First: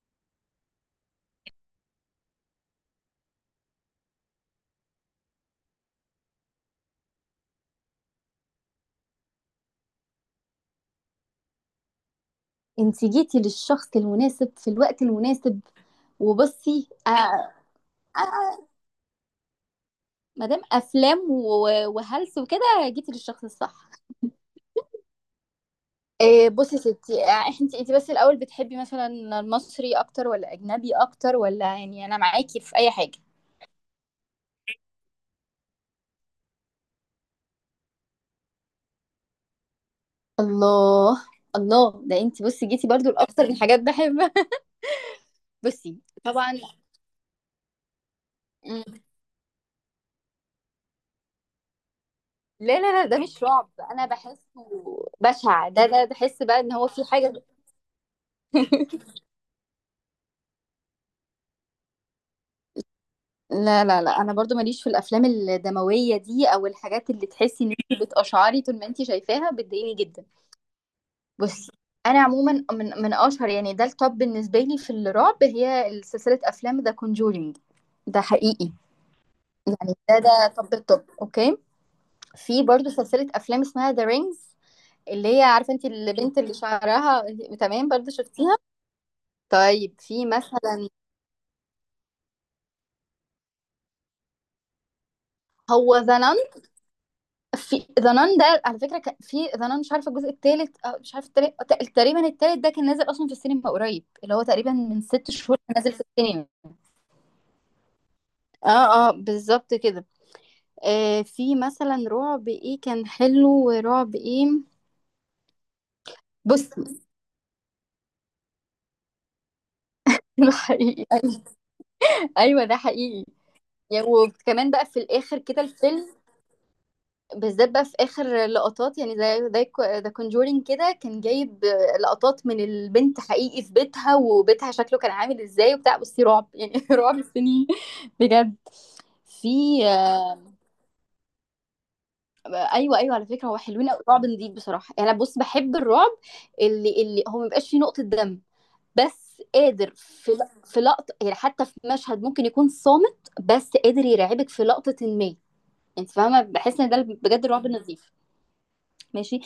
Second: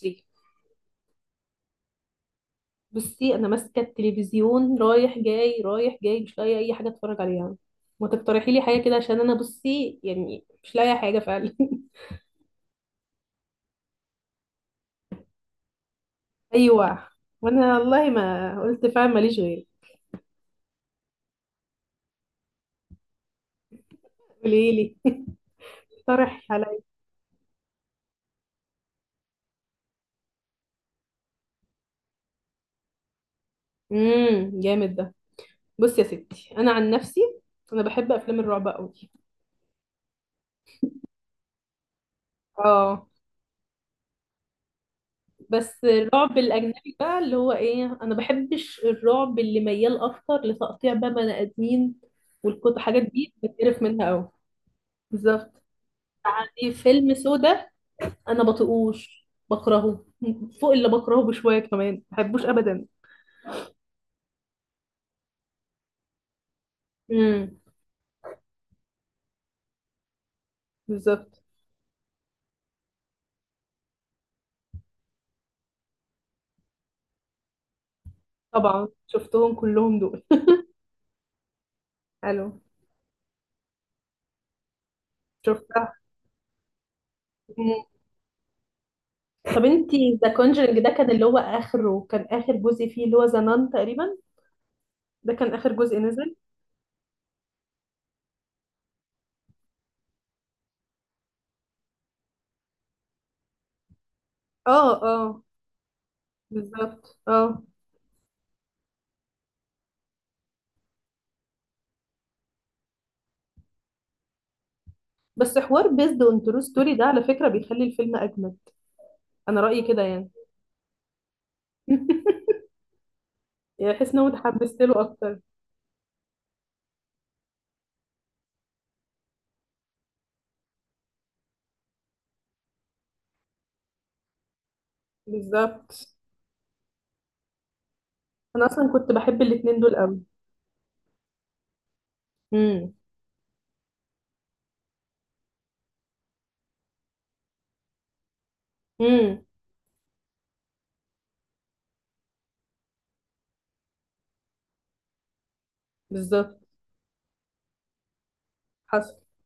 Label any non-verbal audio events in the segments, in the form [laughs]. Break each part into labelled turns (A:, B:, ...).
A: دي، بصي انا ماسكه التلفزيون رايح جاي رايح جاي، مش لاقيه اي حاجه اتفرج عليها. ما تقترحي لي حاجه كده عشان انا بصي يعني مش لاقيه حاجه فعلا. [laughs]
B: انت جيتي للشخص المناسب في الوقت المناسب وبصي
A: ايوه،
B: آه
A: وانا والله ما
B: آه
A: قلت فعلا ماليش غير.
B: ما دام افلام وهلس وكده، جيتي للشخص الصح.
A: قولي لي. [laughs] اقترحي
B: إيه بصي
A: عليا.
B: يا ستي انت بس الاول بتحبي مثلا المصري اكتر ولا اجنبي اكتر، ولا يعني انا معاكي في اي حاجه.
A: جامد ده. بصي يا ستي، انا عن نفسي انا بحب افلام الرعب قوي.
B: الله، الله ده انت بصي جيتي
A: اه،
B: برضو لاكتر من حاجات بحبها. [laughs]
A: بس
B: بصي
A: الرعب
B: طبعا.
A: الاجنبي بقى اللي هو ايه، انا بحبش
B: مم.
A: الرعب اللي ميال اكتر لتقطيع بقى بني ادمين والكت
B: لا لا
A: حاجات
B: لا ده
A: دي،
B: مش رعب،
A: بتقرف
B: انا
A: منها قوي.
B: بحسه
A: بالظبط،
B: بشع، ده بحس بقى ان
A: يعني
B: هو في
A: فيلم
B: حاجه.
A: سودا انا
B: [laughs]
A: بطيقوش، بكرهه فوق اللي بكرهه بشويه كمان، ما بحبوش ابدا.
B: لا لا لا انا برضو ماليش في الافلام الدمويه دي او الحاجات اللي
A: امم
B: تحسي ان انت بتقشعري طول ما انت شايفاها، بتضايقني جدا.
A: بالظبط.
B: بصي انا عموما من اشهر يعني ده التوب بالنسبه لي في الرعب هي سلسله افلام ذا كونجورينج. ده حقيقي،
A: طبعا شفتهم
B: يعني
A: كلهم
B: ده
A: دول.
B: ده توب التوب. اوكي،
A: الو.
B: في برضو سلسله افلام اسمها ذا رينجز، اللي هي عارفه انت
A: شفتها.
B: البنت اللي شعرها.
A: مم.
B: تمام، برضو شفتيها.
A: طب
B: طيب
A: انتي
B: في
A: ذا كونجرينج
B: مثلا،
A: ده كان اللي هو اخره، كان اخر جزء فيه اللي هو ذا نان تقريبا. ده كان اخر
B: هو
A: جزء
B: ذا
A: نزل.
B: في ذا نان ده على فكره، كان في ذا نان مش عارفه الجزء الثالث، مش عارفه التالت تقريبا الثالث ده كان نازل اصلا في السينما قريب، اللي هو تقريبا
A: اه
B: من ست
A: اه،
B: شهور كان نازل في السينما.
A: بالظبط اه.
B: اه اه بالظبط كده. آه في مثلا رعب ايه كان حلو ورعب ايه.
A: بس حوار بيزد اون ترو
B: بص [laughs]
A: ستوري ده على فكره بيخلي الفيلم اجمد. انا رايي كده يعني.
B: ده حقيقي.
A: [laughs]
B: ايوه ده حقيقي.
A: يعني
B: يعني
A: احس ان انا
B: وكمان
A: اتحمست
B: بقى في
A: له
B: الاخر
A: اكتر.
B: كده الفيلم بالذات بقى في اخر لقطات، يعني زي ذا كونجورينج كده كان جايب لقطات من البنت حقيقي في بيتها، وبيتها شكله كان عامل ازاي وبتاع.
A: بالظبط،
B: بصي رعب يعني [laughs] رعب السنين بجد.
A: انا اصلا كنت بحب الاتنين
B: في
A: دول قوي.
B: آه،
A: امم
B: ايوه ايوه على فكره هو حلوين قوي، رعب نضيف بصراحه. يعني انا بص بحب الرعب اللي هو مبيبقاش فيه نقطه دم، بس
A: امم
B: قادر في لقطه يعني، حتى في مشهد ممكن يكون صامت بس قادر يرعبك في لقطه ما، يعني انت فاهمه،
A: بالظبط.
B: بحس ان ده بجد الرعب النظيف.
A: حصل.
B: ماشي،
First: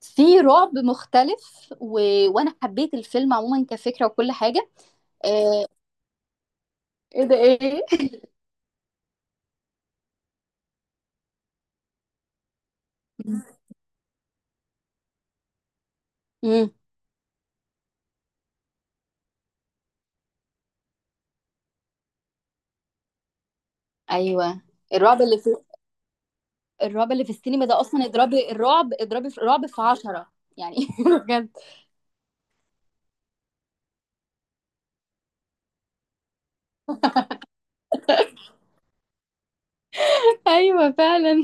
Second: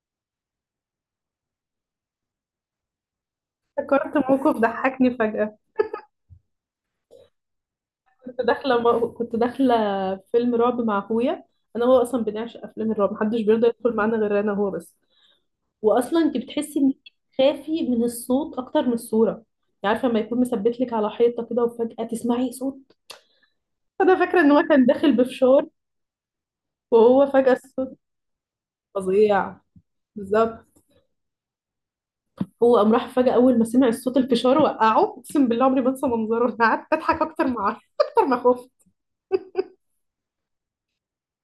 B: في رعب مختلف وانا حبيت الفيلم عموما كفكره
A: افتكرت
B: وكل
A: موقف
B: حاجه.
A: ضحكني فجأة.
B: آه... ايه ده ايه [laughs]
A: كنت داخلة فيلم رعب مع اخويا. انا وهو اصلا بنعشق افلام الرعب، محدش بيرضى يدخل معانا غير انا وهو بس. واصلا انت
B: امم
A: بتحسي انك خافي من الصوت اكتر من الصورة. يعني عارفة لما يكون مثبت لك على حيطة كده وفجأة تسمعي صوت. انا فاكرة ان
B: ايوه
A: هو كان داخل
B: الرعب اللي في،
A: بفشار،
B: الرعب اللي
A: وهو
B: في
A: فجأة
B: السينما ده
A: الصوت
B: اصلا اضربي الرعب، اضربي في
A: فظيع.
B: رعب في عشرة يعني
A: بالظبط.
B: [laughs] بجد.
A: هو قام راح فجأة أول ما سمع صوت الفشار وقعه، أقسم بالله عمري ما أنسى منظره. أنا قعدت أضحك أكتر ما أعرف [laughs] أكتر ما أخاف.
B: ايوه فعلا،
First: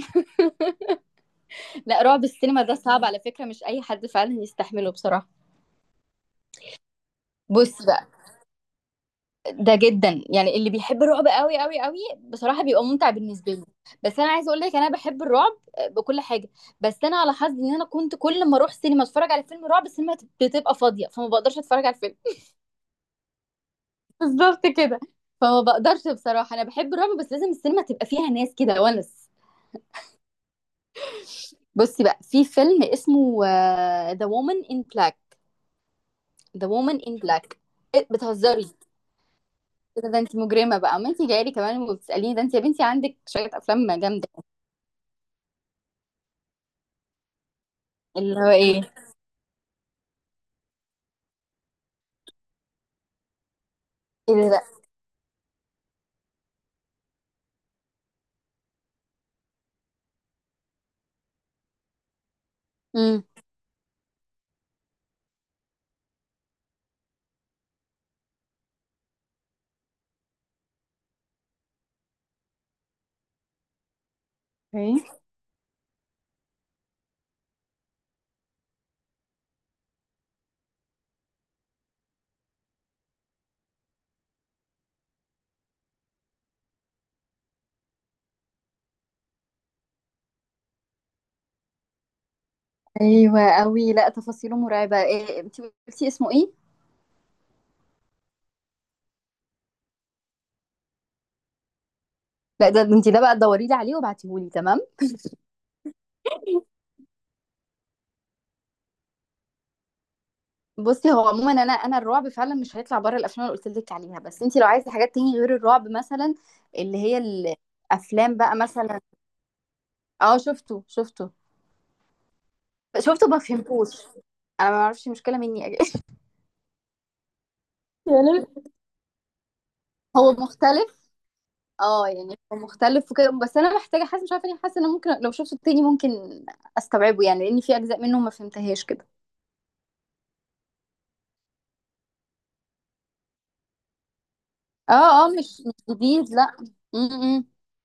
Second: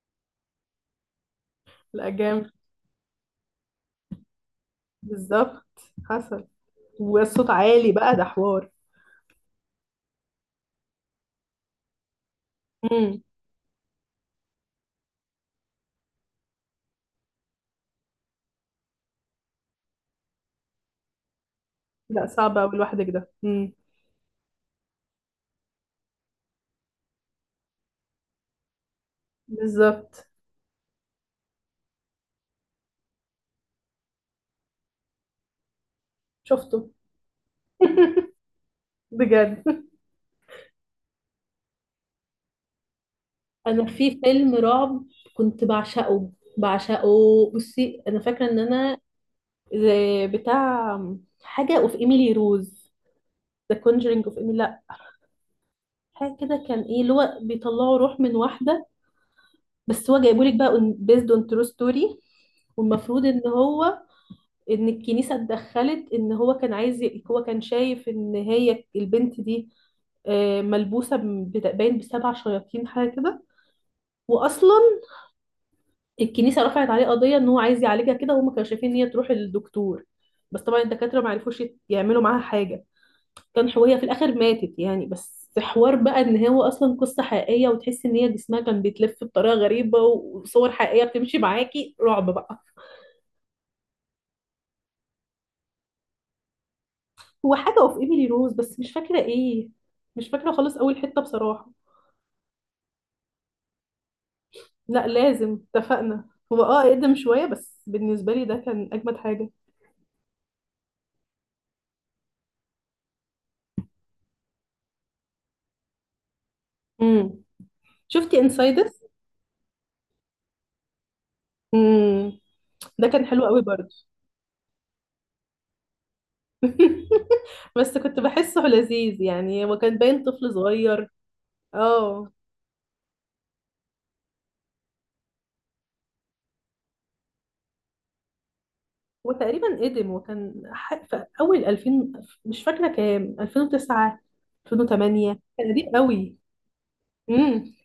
B: لا
A: لا
B: رعب
A: جامد،
B: السينما ده صعب على فكره، مش اي حد فعلا يستحمله بصراحه.
A: بالظبط. حصل، والصوت
B: بص
A: عالي
B: بقى،
A: بقى ده حوار.
B: ده جدا يعني اللي بيحب الرعب قوي قوي قوي بصراحة بيبقى ممتع
A: امم.
B: بالنسبة له. بس انا عايزة اقول لك انا بحب الرعب بكل حاجة، بس انا على حظي ان انا كنت كل ما اروح سينما اتفرج على فيلم رعب، السينما بتبقى فاضية فما بقدرش اتفرج على الفيلم.
A: لا صعب أوي لوحدك ده.
B: [laughs] بالظبط كده. فما بقدرش بصراحة، انا بحب الرعب بس لازم السينما تبقى فيها ناس كده ونس.
A: بالظبط.
B: بصي بقى في فيلم اسمه The Woman in Black. The
A: شفته.
B: Woman in Black، إيه،
A: [laughs]
B: بتهزري
A: بجد.
B: كده؟ ده انت مجرمة بقى، ما انت جايلي كمان وبتسأليني، ده انت يا بنتي عندك شوية
A: انا
B: افلام
A: في
B: جامدة.
A: فيلم رعب كنت بعشقه، بعشقه. بصي انا
B: اللي
A: فاكره
B: هو
A: ان
B: ايه؟
A: انا زي بتاع حاجه اوف ايميلي روز، ذا كونجرينج اوف
B: ايه ده
A: ايميلي،
B: بقى؟
A: لا حاجه كده، كان ايه اللي هو بيطلعوا روح من واحده، بس هو جايبولك بقى بيزد اون ترو ستوري.
B: امم
A: والمفروض ان هو ان الكنيسة اتدخلت، ان هو كان عايز هو كان شايف ان هي البنت دي آه، ملبوسة باين بسبع شياطين حاجة كده. واصلا
B: ايه؟
A: الكنيسة رفعت عليه قضية ان هو عايز يعالجها كده، وهم كانوا شايفين ان هي تروح للدكتور. بس طبعا الدكاترة ما عرفوش يعملوا معاها حاجة. كان هي في الاخر ماتت يعني، بس حوار بقى ان هو اصلا قصة حقيقية، وتحس ان هي جسمها كان بيتلف بطريقة غريبة، وصور حقيقية بتمشي معاكي، رعب بقى.
B: ايوه قوي، لا تفاصيله مرعبه. إيه انت قلتي اسمه ايه؟
A: هو حاجة اوف ايميلي روز بس مش فاكرة ايه، مش فاكرة خالص اول حتة بصراحة.
B: لا ده انت ده بقى دوري لي عليه وابعتيه لي، تمام.
A: لا لازم اتفقنا، هو اه اقدم شوية بس بالنسبة لي ده كان اجمد حاجة.
B: بصي هو عموما انا الرعب فعلا مش هيطلع بره الافلام اللي قلت لك عليها، بس انت لو عايزه حاجات تاني غير الرعب مثلا، اللي هي
A: امم.
B: الافلام
A: شفتي
B: بقى مثلا.
A: انسايدس؟
B: اه شفته شفته
A: امم، ده كان
B: شفته ما
A: حلو قوي برضه.
B: فهمتوش. انا ما اعرفش، مشكله مني [laughs] يا جماعة.
A: [laughs] بس كنت
B: يا ليل،
A: بحسه لذيذ يعني، هو كان باين
B: هو
A: طفل صغير.
B: مختلف. اه
A: اه،
B: يعني هو مختلف وكده، بس انا محتاجه، حاسه مش عارفه ليه، حاسه ان ممكن لو شفته تاني ممكن استوعبه يعني، لان في اجزاء منه ما فهمتهاش كده.
A: وتقريبا قدم، في أول 2000، مش فاكرة كام، 2009،
B: اه اه
A: 2008،
B: مش
A: كان
B: مش
A: قديم
B: جديد،
A: قوي.
B: لا. امم.
A: امم،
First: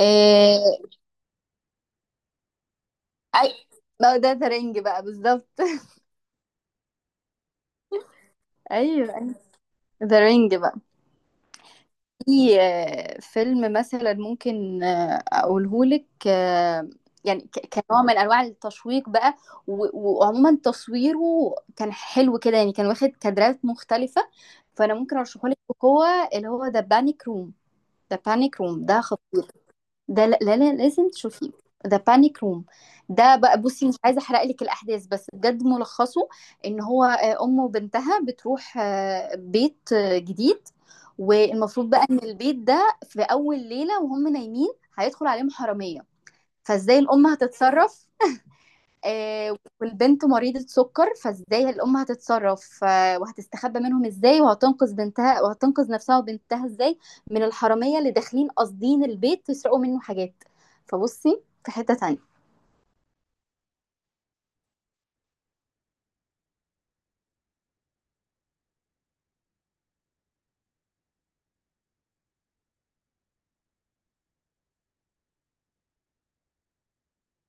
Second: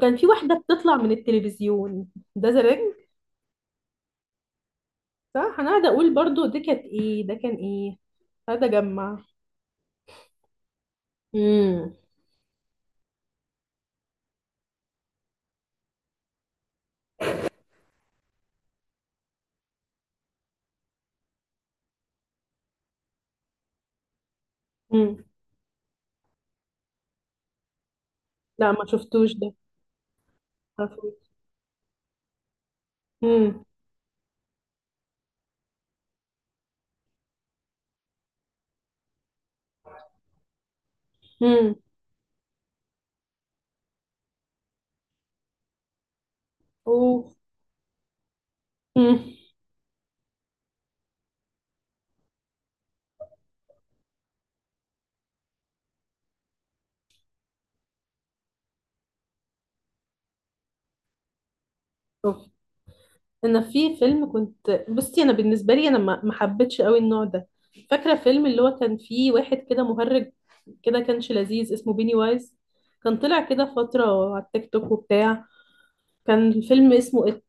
A: كان في واحدة بتطلع من التلفزيون، ده زرنج.
B: اي، ما هو ده ذا رينج بقى
A: صح،
B: بالظبط.
A: أنا قاعدة أقول برضو دي كانت إيه، ده كان إيه، هذا
B: [laughs]
A: جمع.
B: ايوه ذا رينج بقى.
A: امم
B: في فيلم مثلا ممكن اقولهولك، يعني كنوع من انواع التشويق بقى و- وعموما تصويره كان حلو كده، يعني كان واخد كادرات مختلفة، فانا ممكن
A: امم
B: ارشحهولك بقوة، اللي هو ذا بانيك روم. ذا بانيك
A: لا ما
B: روم ده،
A: شفتوش ده.
B: ده لازم
A: معرفوش.
B: تشوفيه. ده بانيك روم، ده بقى
A: امم
B: بصي مش عايزه احرق لك الاحداث بس بجد ملخصه ان هو امه وبنتها بتروح بيت جديد،
A: امم
B: والمفروض بقى ان البيت ده في اول ليله وهم نايمين هيدخل عليهم حراميه، فازاي الام
A: أوف.
B: هتتصرف،
A: امم.
B: والبنت مريضة سكر فازاي الأم هتتصرف، وهتستخبى منهم ازاي، وهتنقذ بنتها وهتنقذ نفسها وبنتها ازاي من الحرامية اللي داخلين قاصدين البيت يسرقوا منه حاجات. فبصي في حتة تانية،
A: أوف. انا في فيلم كنت بصي، انا بالنسبه لي انا ما حبيتش قوي النوع ده. فاكره فيلم اللي هو كان فيه واحد كده مهرج كده، كانش لذيذ، اسمه بيني وايز. كان طلع كده فتره على التيك توك وبتاع. كان الفيلم اسمه إت.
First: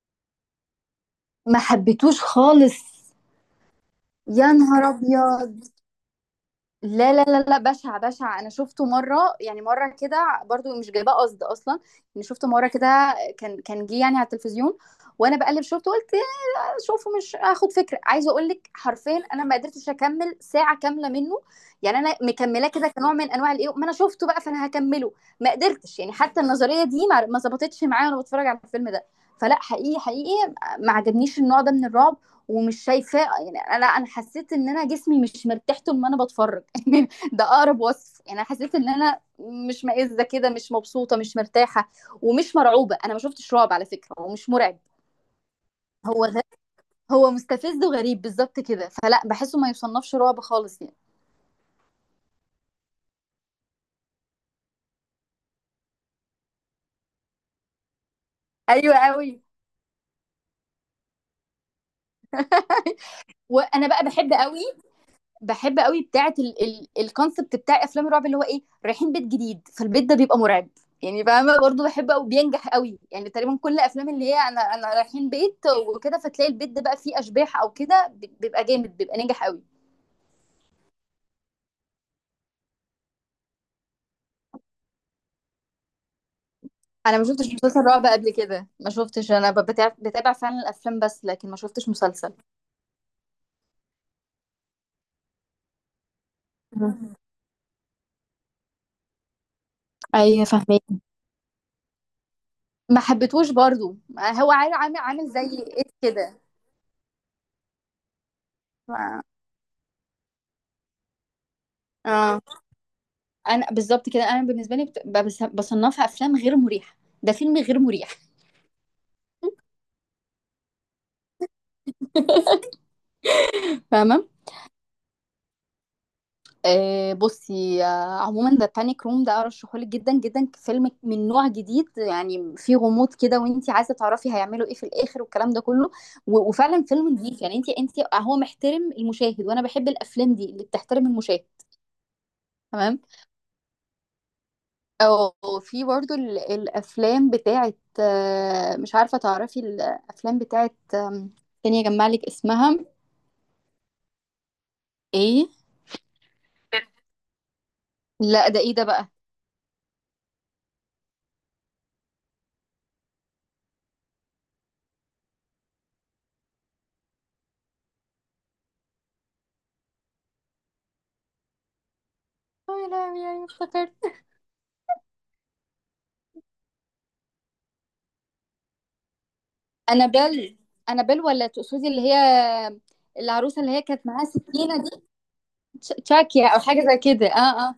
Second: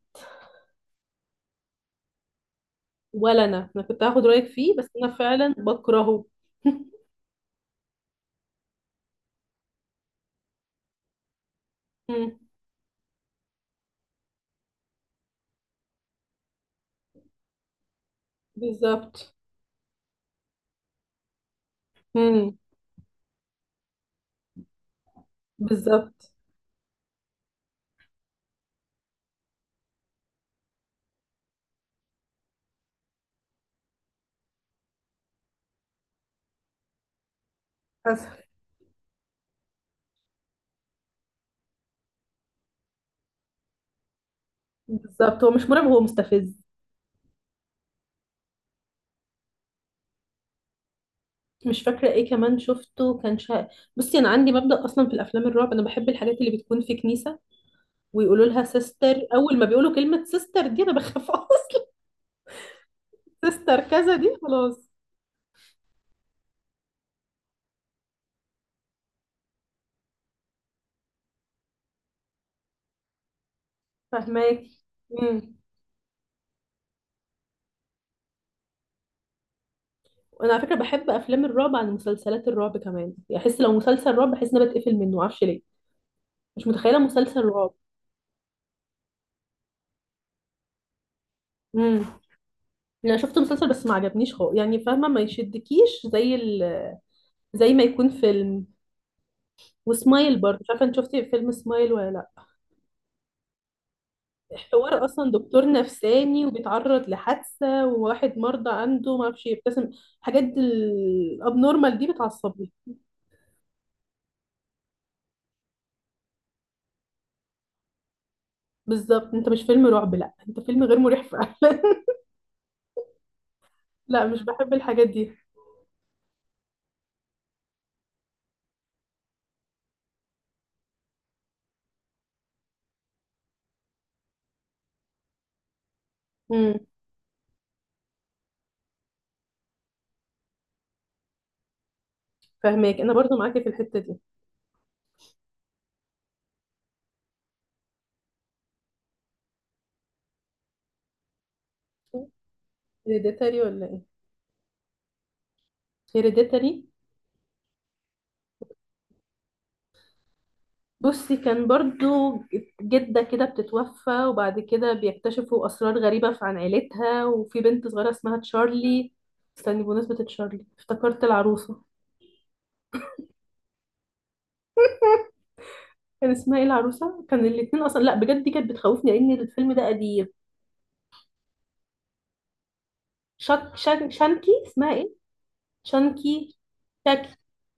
B: ما حبيتوش خالص.
A: ولا انا كنت هاخد رايك
B: يا
A: فيه
B: نهار
A: بس انا فعلا
B: أبيض،
A: بكرهه. [laughs]
B: لا لا لا لا بشع بشع. انا شفته مره، يعني مره كده برضو مش جايباه قصد اصلا. يعني
A: مم.
B: شفته مره كده، كان جه يعني على التلفزيون وانا بقلب شفته، قلت آه، شوفه مش هاخد فكره. عايزه اقول لك حرفيا
A: بالظبط.
B: انا ما قدرتش اكمل ساعه كامله منه. يعني انا
A: مم.
B: مكملاه كده كنوع من انواع الايه، ما انا شفته بقى فانا هكمله. ما قدرتش، يعني
A: بالظبط.
B: حتى النظريه دي ما ظبطتش معايا وانا بتفرج على الفيلم ده. فلا، حقيقي حقيقي ما عجبنيش النوع ده من الرعب، ومش شايفاه. يعني انا لا، انا حسيت ان انا جسمي مش مرتاح طول ما انا بتفرج [laughs] يعني ده اقرب وصف. يعني
A: حصل.
B: انا حسيت ان انا مش مائزه كده، مش مبسوطه مش مرتاحه، ومش مرعوبه. انا ما شفتش رعب على فكره، هو مش مرعب.
A: بالظبط، هو مش مرعب، هو
B: هو غ...
A: مستفز.
B: هو مستفز وغريب بالظبط كده، فلا بحسه ما يصنفش رعب خالص يعني.
A: مش فاكره ايه كمان شفته كان شا... بصي انا عندي مبدأ اصلا في الافلام الرعب، انا بحب الحاجات اللي بتكون في كنيسه، ويقولوا لها
B: ايوه
A: سيستر.
B: قوي،
A: اول ما بيقولوا كلمه سيستر دي انا بخاف [laughs] اصلا. سيستر
B: وانا بقى
A: كذا
B: بحب
A: دي،
B: قوي،
A: خلاص.
B: بحب قوي بتاعه الكونسبت بتاع افلام الرعب اللي هو ايه، رايحين بيت جديد فالبيت ده بيبقى مرعب، يعني فاهمه برضه، بحب قوي بينجح قوي يعني. تقريبا كل افلام اللي هي انا
A: فهماكي.
B: انا رايحين
A: امم.
B: بيت وكده فتلاقي البيت ده بقى فيه اشباح او كده، بيبقى جامد، بيبقى ناجح قوي.
A: وانا على فكره بحب افلام الرعب عن مسلسلات الرعب كمان، يعني احس لو مسلسل رعب بحس ان انا بتقفل منه، معرفش ليه. مش متخيله
B: انا ما
A: مسلسل
B: شفتش
A: رعب.
B: مسلسل رعب قبل كده، ما شفتش. انا بتابع فعلا الافلام بس، لكن ما شفتش
A: امم،
B: مسلسل.
A: انا شفت مسلسل بس ما عجبنيش خالص، يعني فاهمه ما يشدكيش زي
B: [laughs] مم.
A: زي ما يكون فيلم. وسمايل
B: ايوه
A: برضه، مش
B: فاهمه،
A: عارفه انت شفتي فيلم سمايل ولا لا.
B: ما حبيتهوش برضو. هو عامل
A: حوار
B: عامل
A: اصلا
B: زي
A: دكتور
B: ايه كده.
A: نفساني وبيتعرض لحادثه، وواحد مرضى عنده ما اعرفش يبتسم. الحاجات الابنورمال دي
B: اه،
A: بتعصبني.
B: انا بالظبط كده، انا بالنسبه لي بصنفها افلام غير مريحه، ده فيلم غير مريح.
A: بالظبط، انت مش فيلم رعب، لا انت فيلم غير مريح فعلا. [laughs]
B: [laughs] فاهمه.
A: لا مش بحب الحاجات دي.
B: آه بصي آه عموما ده بانيك روم ده ارشحهولك جدا جدا، فيلم من نوع جديد يعني فيه غموض كده، وانت عايزه تعرفي هيعملوا ايه في الاخر والكلام ده كله،
A: امم.
B: وفعلا فيلم نظيف يعني، انت هو محترم المشاهد، وانا بحب الافلام دي اللي بتحترم المشاهد. تمام،
A: فهماك، انا برضو معاكي في الحته دي.
B: او في برضو الافلام بتاعت آه، مش عارفه تعرفي الافلام بتاعت آم، تاني اجمع لك اسمها
A: هيريديتاري ولا ايه؟
B: ايه.
A: هيريديتاري.
B: لا ده ايه ده بقى؟
A: بصي كان برضو جدة كده بتتوفى، وبعد كده بيكتشفوا أسرار غريبة عن عيلتها، وفي بنت صغيرة اسمها تشارلي. استني، بمناسبة تشارلي افتكرت العروسة،
B: يا لهوي يعني افتكرت
A: كان اسمها ايه العروسه، كان الاتنين اصلا، لا بجد دي كانت بتخوفني لان الفيلم ده قديم.
B: انابيل. انابيل، ولا تقصدي اللي هي العروسه
A: شك
B: اللي هي كانت
A: شان
B: معاها
A: شانكي،
B: سكينه دي؟
A: اسمها ايه،
B: تشاكيا
A: شانكي،
B: او حاجه زي كده،
A: شاكي.
B: اه اه.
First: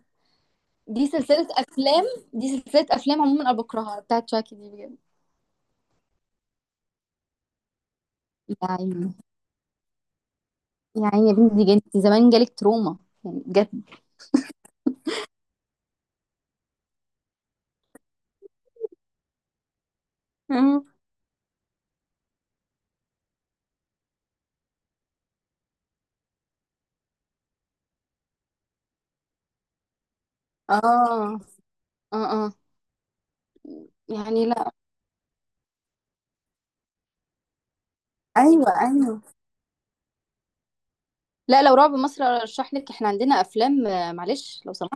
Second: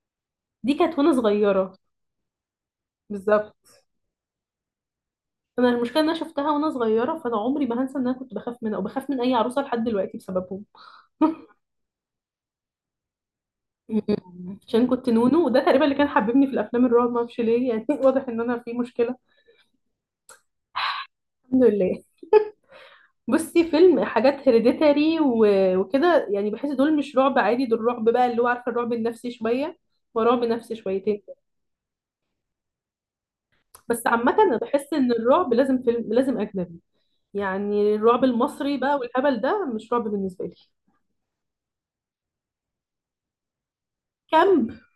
A: دي كانت
B: دي
A: وانا
B: سلسله
A: صغيره.
B: افلام، دي سلسله افلام عموما انا
A: بالظبط.
B: بكرهها، بتاعت تشاكي دي بجد.
A: انا المشكله ان انا شفتها وانا صغيره، فانا عمري ما هنسى ان انا كنت بخاف
B: يا
A: منها وبخاف
B: عيني،
A: من اي عروسه لحد دلوقتي بسببهم.
B: يا عيني يا بنتي
A: [laughs]
B: دي جنتي زمان، جالك تروما يعني بجد.
A: مم. عشان كنت نونو، وده تقريبا اللي كان حببني في الافلام الرعب، ما اعرفش ليه يعني. [laughs] واضح ان انا في مشكله.
B: مم.
A: الحمد لله. بصي فيلم حاجات هيريديتاري وكده، يعني بحس دول مش رعب عادي، دول رعب بقى اللي هو عارفه الرعب النفسي شويه، ورعب نفسي
B: اه
A: شويتين.
B: اه اه
A: بس عامه
B: يعني،
A: انا
B: لا،
A: بحس ان الرعب لازم فيلم لازم اجنبي. يعني الرعب
B: ايوه
A: المصري بقى
B: ايوه.
A: والهبل ده مش رعب بالنسبه لي.
B: لا لو رعب مصر ارشح لك، احنا عندنا افلام آه، معلش
A: كامب.
B: لو،
A: [laughs]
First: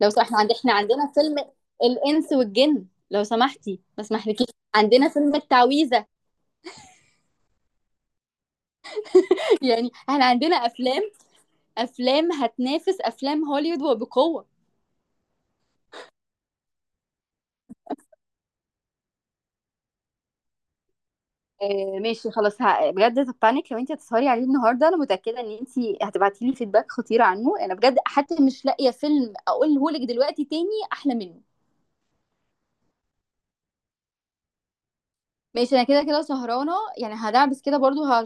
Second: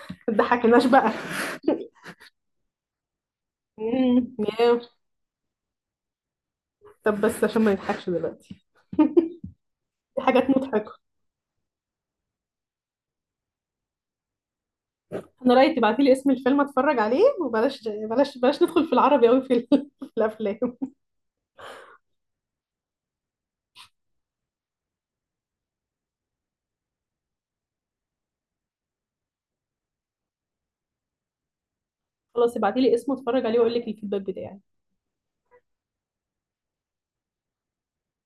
B: لو سمحت،
A: ما
B: احنا
A: تضحكناش بقى.
B: عندنا فيلم الانس والجن، لو سمحتي ما
A: مم،
B: اسمحلكيش.
A: ياه.
B: عندنا فيلم التعويذه.
A: طب بس عشان ما نضحكش دلوقتي،
B: [laughs] يعني
A: في
B: احنا
A: حاجات
B: عندنا
A: مضحكه.
B: افلام، افلام هتنافس افلام هوليوود وبقوه.
A: انا رايي تبعتي لي اسم الفيلم اتفرج عليه، وبلاش بلاش بلاش ندخل في العربي قوي في [laughs] في الافلام.
B: آه ماشي خلاص، بجد البانيك لو انت هتسهري عليه النهارده، انا متاكده ان انت هتبعتي لي فيدباك خطير عنه. انا بجد حتى مش لاقيه فيلم اقوله لك دلوقتي تاني احلى منه.
A: خلاص ابعتي لي اسمه اتفرج عليه واقول لك الفيدباك بتاعي.
B: ماشي، انا كده كده سهرانه، يعني هدعبس كده برضو.